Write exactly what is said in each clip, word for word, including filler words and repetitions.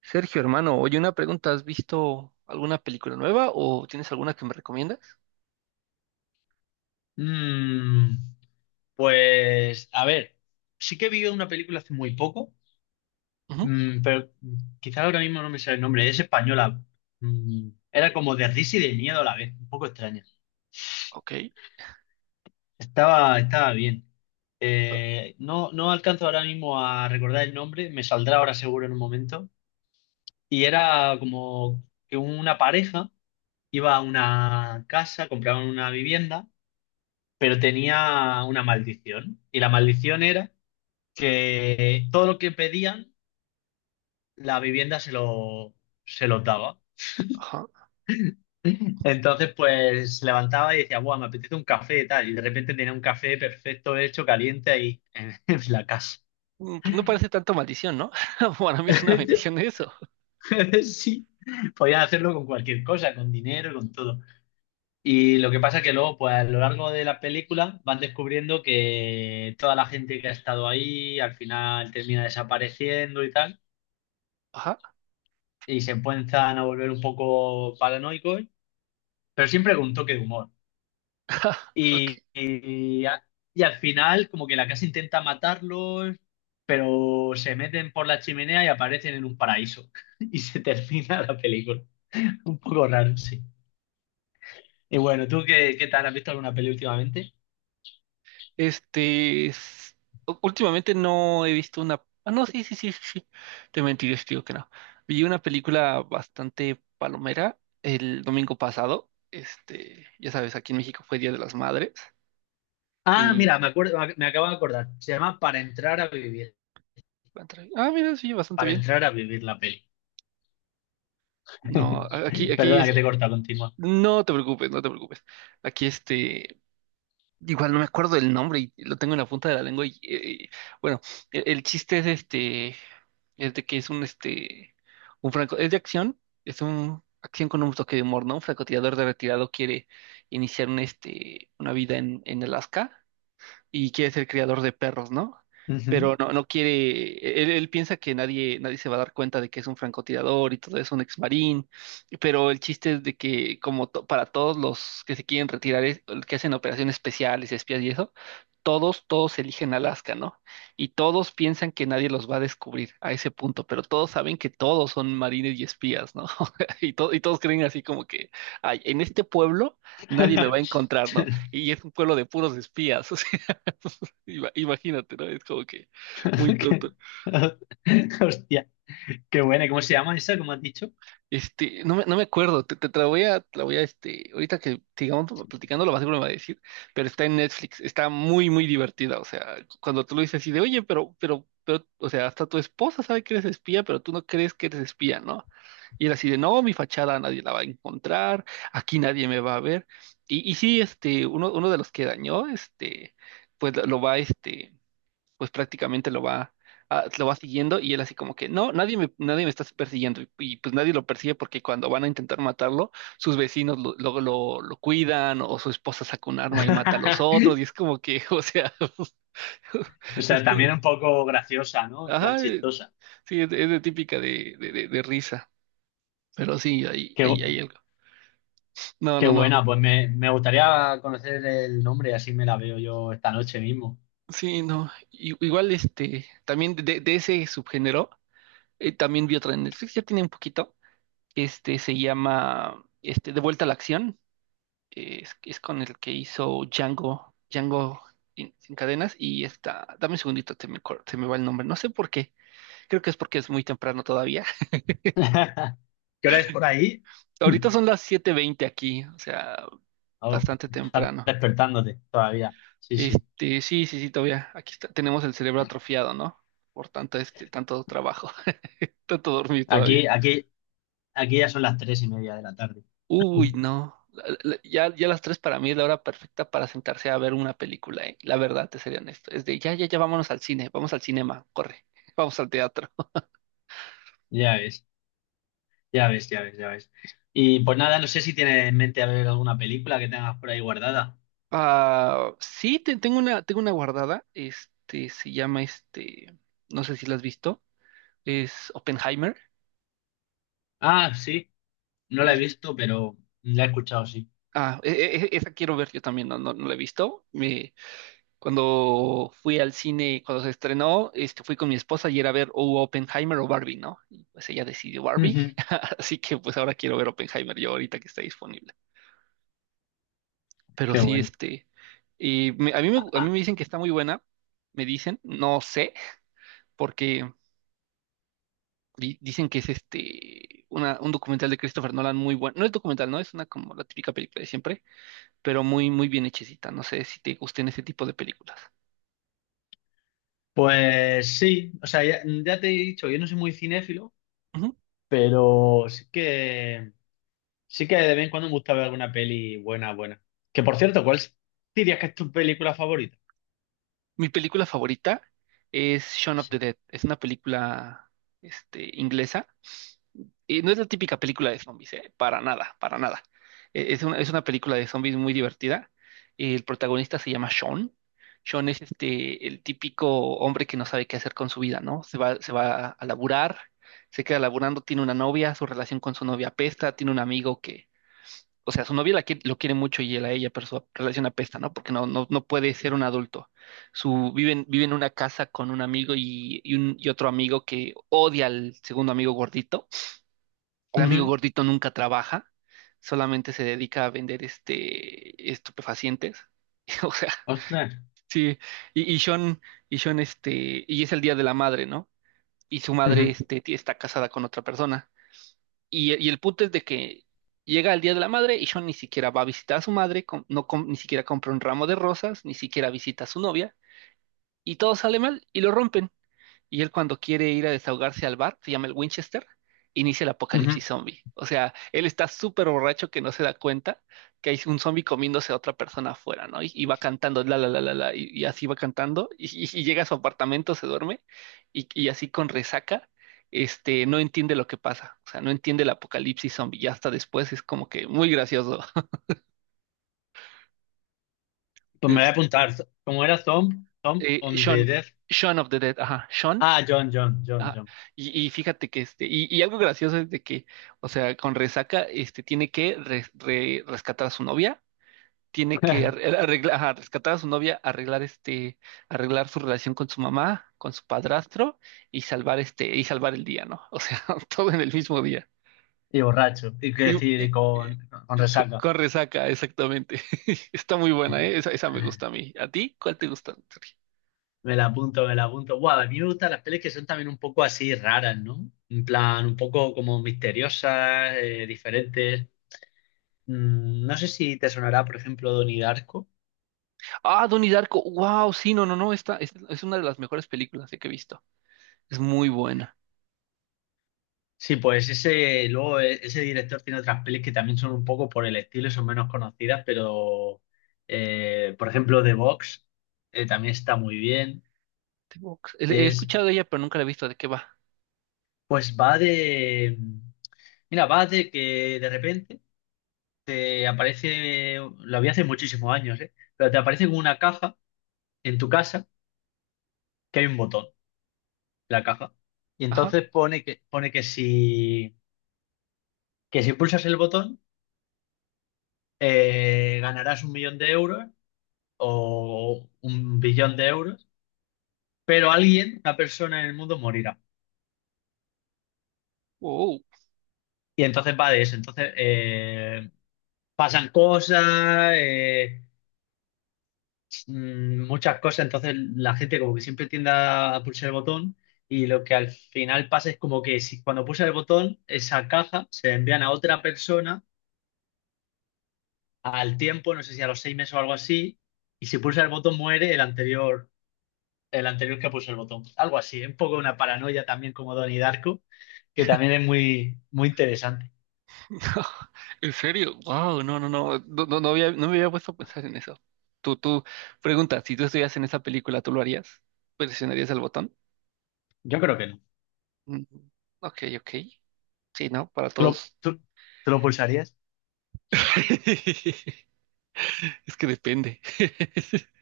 Sergio, hermano, oye, una pregunta, ¿has visto alguna película nueva o tienes alguna que me recomiendas? Mm, pues, a ver, sí que vi una película hace muy poco, Ujú. mm, pero quizá ahora mismo no me sale el nombre, es española. Mm, era como de risa y de miedo a la vez, un poco extraña. Ok. Estaba, estaba bien. Bueno. Eh, no, no alcanzo ahora mismo a recordar el nombre, me saldrá ahora seguro en un momento. Y era como que una pareja iba a una casa, compraban una vivienda, pero tenía una maldición. Y la maldición era que todo lo que pedían, la vivienda se lo, se lo daba. Ajá. Entonces, pues se levantaba y decía, guau, me apetece un café y tal. Y de repente tenía un café perfecto, hecho, caliente ahí en, en la casa. Mm. Pues no parece tanto maldición, ¿no? Para mí es una bendición eso. Sí, podías hacerlo con cualquier cosa, con dinero, con todo. Y lo que pasa es que luego, pues a lo largo de la película, van descubriendo que toda la gente que ha estado ahí al final termina desapareciendo y tal. Ajá. Y se empiezan a volver un poco paranoicos, pero siempre con un toque de humor. Y, Ok. y, a- y al final, como que la casa intenta matarlos, pero se meten por la chimenea y aparecen en un paraíso. Y se termina la película. Un poco raro, sí. Y bueno, ¿tú qué, qué tal? ¿Has visto alguna peli últimamente? Este, es- u- Últimamente no he visto una. Ah, no, sí, sí, sí, sí, sí. Te mentiré, si te digo que no. Vi una película bastante palomera el domingo pasado. Este, ya sabes, aquí en México fue Día de las Madres. Ah, Y. mira, me acuerdo, me acabo de acordar. Se llama Para entrar a vivir. Ah, mira, sí, bastante Para bien. entrar a vivir, la peli. No, a- aquí, aquí Perdona que es. te corta, continúa. No te preocupes, no te preocupes. Aquí este. Igual no me acuerdo del nombre y lo tengo en la punta de la lengua. Y, eh, bueno, e- el, chiste es este. Es de que es un este. Un franco. Es de acción. Es un acción con un toque de humor, ¿no? Un francotirador de retirado quiere iniciar un, este, una vida en, en Alaska y quiere ser criador de perros, ¿no? Ujú. Pero no, no quiere, él, él piensa que nadie, nadie se va a dar cuenta de que es un francotirador y todo es un ex marín, pero el chiste es de que como to- para todos los que se quieren retirar, es- que hacen operaciones especiales, espías y eso, todos, todos eligen Alaska, ¿no? Y todos piensan que nadie los va a descubrir a ese punto, pero todos saben que todos son marines y espías, ¿no? Y, to- y todos creen así como que, ay, en este pueblo nadie me va a encontrar, ¿no? Y es un pueblo de puros espías. Ima- Imagínate, ¿no? Es como que muy tonto. Hostia, qué buena. ¿Cómo se llama esa? ¿Cómo has dicho? Este, no me, no me acuerdo, te, te- te la voy a, te la voy a, este, ahorita que sigamos platicando, lo más seguro me va a decir, pero está en Netflix, está muy, muy divertida, o sea, cuando tú lo dices así de, oye, pero, pero, pero, o sea, hasta tu esposa sabe que eres espía, pero tú no crees que eres espía, ¿no? Y él así de, no, mi fachada nadie la va a encontrar, aquí nadie me va a ver. Y, y sí, este, uno, uno de los que dañó, este, pues lo va, este pues prácticamente lo va, ah, lo va siguiendo y él así como que, no, nadie me, nadie me está persiguiendo y, y, pues nadie lo persigue porque cuando van a intentar matarlo, sus vecinos lo- luego lo, lo cuidan o su esposa saca un arma y mata a los otros y es como que, o sea, O es sea, como, también un poco graciosa, ¿no? En plan, ajá, eh, chistosa. sí, es, es de típica de, de, de- de risa, pero sí, hay, Qué, bu- hay, hay algo. No, qué no, no. buena. Pues me, me gustaría conocer el nombre, así me la veo yo esta noche mismo. Sí, no. I- Igual este, también de, de ese subgénero, eh, también vi otra en Netflix, ya tiene un poquito. Este se llama este, De vuelta a la acción. eh, Es, es con el que hizo Django, Django sin, sin cadenas. Y está, dame un segundito, se me, cor- se me va el nombre. No sé por qué. Creo que es porque es muy temprano todavía. ¿Qué hora es por ahí? Ahorita son las siete veinte aquí, o sea, Oh, bastante estás temprano. despertándote todavía. Sí, sí. Este, sí, sí, sí, todavía. Aquí está- tenemos el cerebro atrofiado, ¿no? Por tanto, este, tanto trabajo, tanto dormir todavía. Aquí, aquí, aquí ya son las tres y media de la tarde. Uy, no. La- la- Ya, ya las tres para mí es la hora perfecta para sentarse a ver una película, ¿eh? La verdad, te sería honesto. Es de ya, ya, ya vámonos al cine, vamos al cinema, corre, vamos al teatro. Ya ves, ya ves, ya ves, ya ves. Y pues nada, no sé si tienes en mente a ver alguna película que tengas por ahí guardada. Ah, sí, te- tengo una, tengo una guardada. Este se llama este, no sé si la has visto. Es Oppenheimer. Ah, sí, no la he Y visto, pero la he escuchado, sí. ah, e- e- e- esa quiero ver yo también, no, no, no la he visto. Cuando fui al cine, cuando se estrenó, este, fui con mi esposa y era a ver o Oppenheimer o Barbie, ¿no? Y pues ella decidió Barbie, Ujú. así que pues ahora quiero ver Oppenheimer yo ahorita que está disponible. Pero Qué sí, bueno. este, y me- a mí me, Ah, a mí ah. me dicen que está muy buena, me dicen, no sé, porque di- dicen que es este, una, un documental de Christopher Nolan muy bueno. No es documental, no, es una como la típica película de siempre, pero muy, muy bien hechecita. No sé si te gusten ese tipo de películas. Pues sí, o sea, ya, ya te he dicho, yo no soy muy cinéfilo, pero sí que sí que de vez en cuando me gusta ver alguna peli buena, buena. Que por cierto, ¿cuál dirías que es tu película favorita? Mi película favorita es Shaun of the Dead. Es una película, este, inglesa. Y no es la típica película de zombies, ¿eh? Para nada, para nada. Eh, Es una, es una película de zombies muy divertida. El protagonista se llama Sean. Sean es este, el típico hombre que no sabe qué hacer con su vida, ¿no? Se va, se va a laburar, se queda laburando, tiene una novia, su relación con su novia apesta, tiene un amigo o sea, su novia la quiere- lo quiere mucho y él a ella, pero su relación apesta, ¿no? Porque no, no, no puede ser un adulto. Su, vive, en, vive en una casa con un amigo y, y un, y otro amigo que odia al segundo amigo gordito. El amigo Ujú. gordito nunca trabaja, solamente se dedica a vender este, estupefacientes. O sea, Ostras. sí. Y, y Sean, y Sean, este, y es el Día de la Madre, ¿no? Y su madre, Ujú, este, tí- está casada con otra persona. Y, y el punto es de que llega el Día de la Madre y Sean ni siquiera va a visitar a su madre, com- no com- ni siquiera compra un ramo de rosas, ni siquiera visita a su novia, y todo sale mal y lo rompen y él cuando quiere ir a desahogarse al bar, se llama el Winchester, inicia el ujú. apocalipsis zombie. O sea, él está súper borracho que no se da cuenta que hay un zombie comiéndose a otra persona afuera, ¿no? Y, y va cantando, la, la, la, la, la, y, y así va cantando, y, y- y llega a su apartamento, se duerme, y, y así con resaca, este, no entiende lo que pasa, o sea, no entiende el apocalipsis zombie, y hasta después es como que muy gracioso. Pues me voy a Es apuntar. Como era Thumb, Thumb eh, on the Shaun, Death. Shaun of the Dead. Ajá, Shaun. Ah, John, John, John, Ah, John. y, y fíjate que este, y, y algo gracioso es de que, o sea, con Resaca, este, tiene que res- re- rescatar a su novia, tiene que arreglar, rescatar a su novia, arreglar este, arreglar su relación con su mamá, con su padrastro, y salvar este, y salvar el día, ¿no? O sea, todo en el mismo día. Y borracho. Y que Y- decir, y- y y- con, con y co- resaca. con, Resaca, exactamente. Está muy buena, ¿eh? Esa, esa me gusta a mí. ¿A ti? ¿Cuál te gusta? Me la apunto, me la apunto. Guau, a mí me gustan las pelis que son también un poco así raras, ¿no? En plan, un poco como misteriosas, eh, diferentes. Mm, no sé si te sonará, por ejemplo, Donnie Darko. Ah, Donnie Darko. Wow, sí, no, no, no. Esta, es es una de las mejores películas eh, que he visto. Es muy buena. Sí, pues ese, luego eh, ese director tiene otras pelis que también son un poco por el estilo y son menos conocidas, pero eh, por ejemplo, The Box eh, también está muy bien. The Box. He he Es, escuchado de ella, pero nunca la he visto. ¿De qué va? pues va de, mm, mira, va de que de repente te aparece, lo vi hace muchísimos años, ¿eh? Pero te aparece como una caja en tu casa que hay un botón, en la caja. Y Ajá. entonces pone que, pone que si, que si pulsas el botón, eh, ganarás un millón de euros o un billón de euros, pero alguien, una persona en el mundo morirá. Wow. Y entonces va de eso. Entonces eh, pasan cosas, eh, mm, muchas cosas. Entonces la gente como que siempre tiende a pulsar el botón, y lo que al final pasa es como que si cuando pulsa el botón, esa caja se la envían a otra persona al tiempo, no sé si a los seis meses o algo así, y si pulsa el botón muere el anterior, el anterior que puso el botón. Algo así, es un poco una paranoia también como Donnie Darko, que también es muy, muy interesante. ¿En serio? Wow. No, no, no. No, no, no había, no me había puesto a pensar en eso. Tú, tú, pregunta, si tú estuvieras en esa película, ¿tú lo harías? ¿Presionarías el botón? Yo creo que no. Mm. Ok, ok. Sí, ¿no? Para ¿Tú lo, todos. tú- tú lo pulsarías? Es que depende.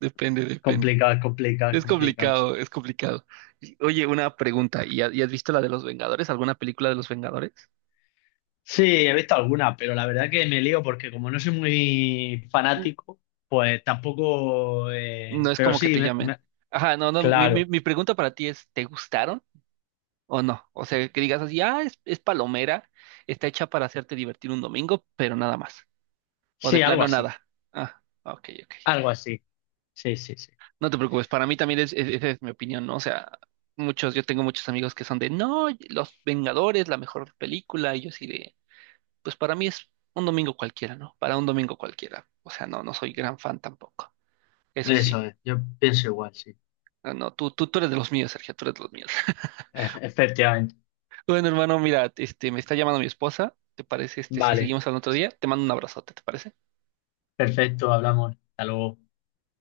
Depende, depende. Complicado, complicado, Es complicado, sí. complicado, es complicado. Y, Oye, una pregunta. ¿Y ha- y has visto la de los Vengadores? ¿Alguna película de los Vengadores? Sí, he visto algunas, pero la verdad que me lío porque como no soy muy fanático, pues tampoco... No eh, es pero como que sí, te me- llamen. me- Ajá, no, no, mi, mi, claro. mi pregunta para ti es, ¿te gustaron o no? O sea, que digas así, ah, es, es palomera, está hecha para hacerte divertir un domingo, pero nada más. O de Sí, algo plano así. nada. Ah, ok, ok. Algo así. Sí, sí, sí. No te preocupes, para mí también es, es- esa es mi opinión, ¿no? O sea, muchos, yo tengo muchos amigos que son de, no, Los Vengadores, la mejor película, y yo así de, pues para mí es un domingo cualquiera, ¿no? Para un domingo cualquiera. O sea, no, no soy gran fan tampoco. Eso sí. Eso es. Yo pienso igual, sí. No, no, tú, tú, tú eres de los míos, Sergio, tú eres de los míos. Efe- Efectivamente. Bueno, hermano, mira, este, me está llamando mi esposa. ¿Te parece, este, si Vale. seguimos al otro día? Te mando un abrazote, ¿te parece? Perfecto, hablamos. Hasta luego.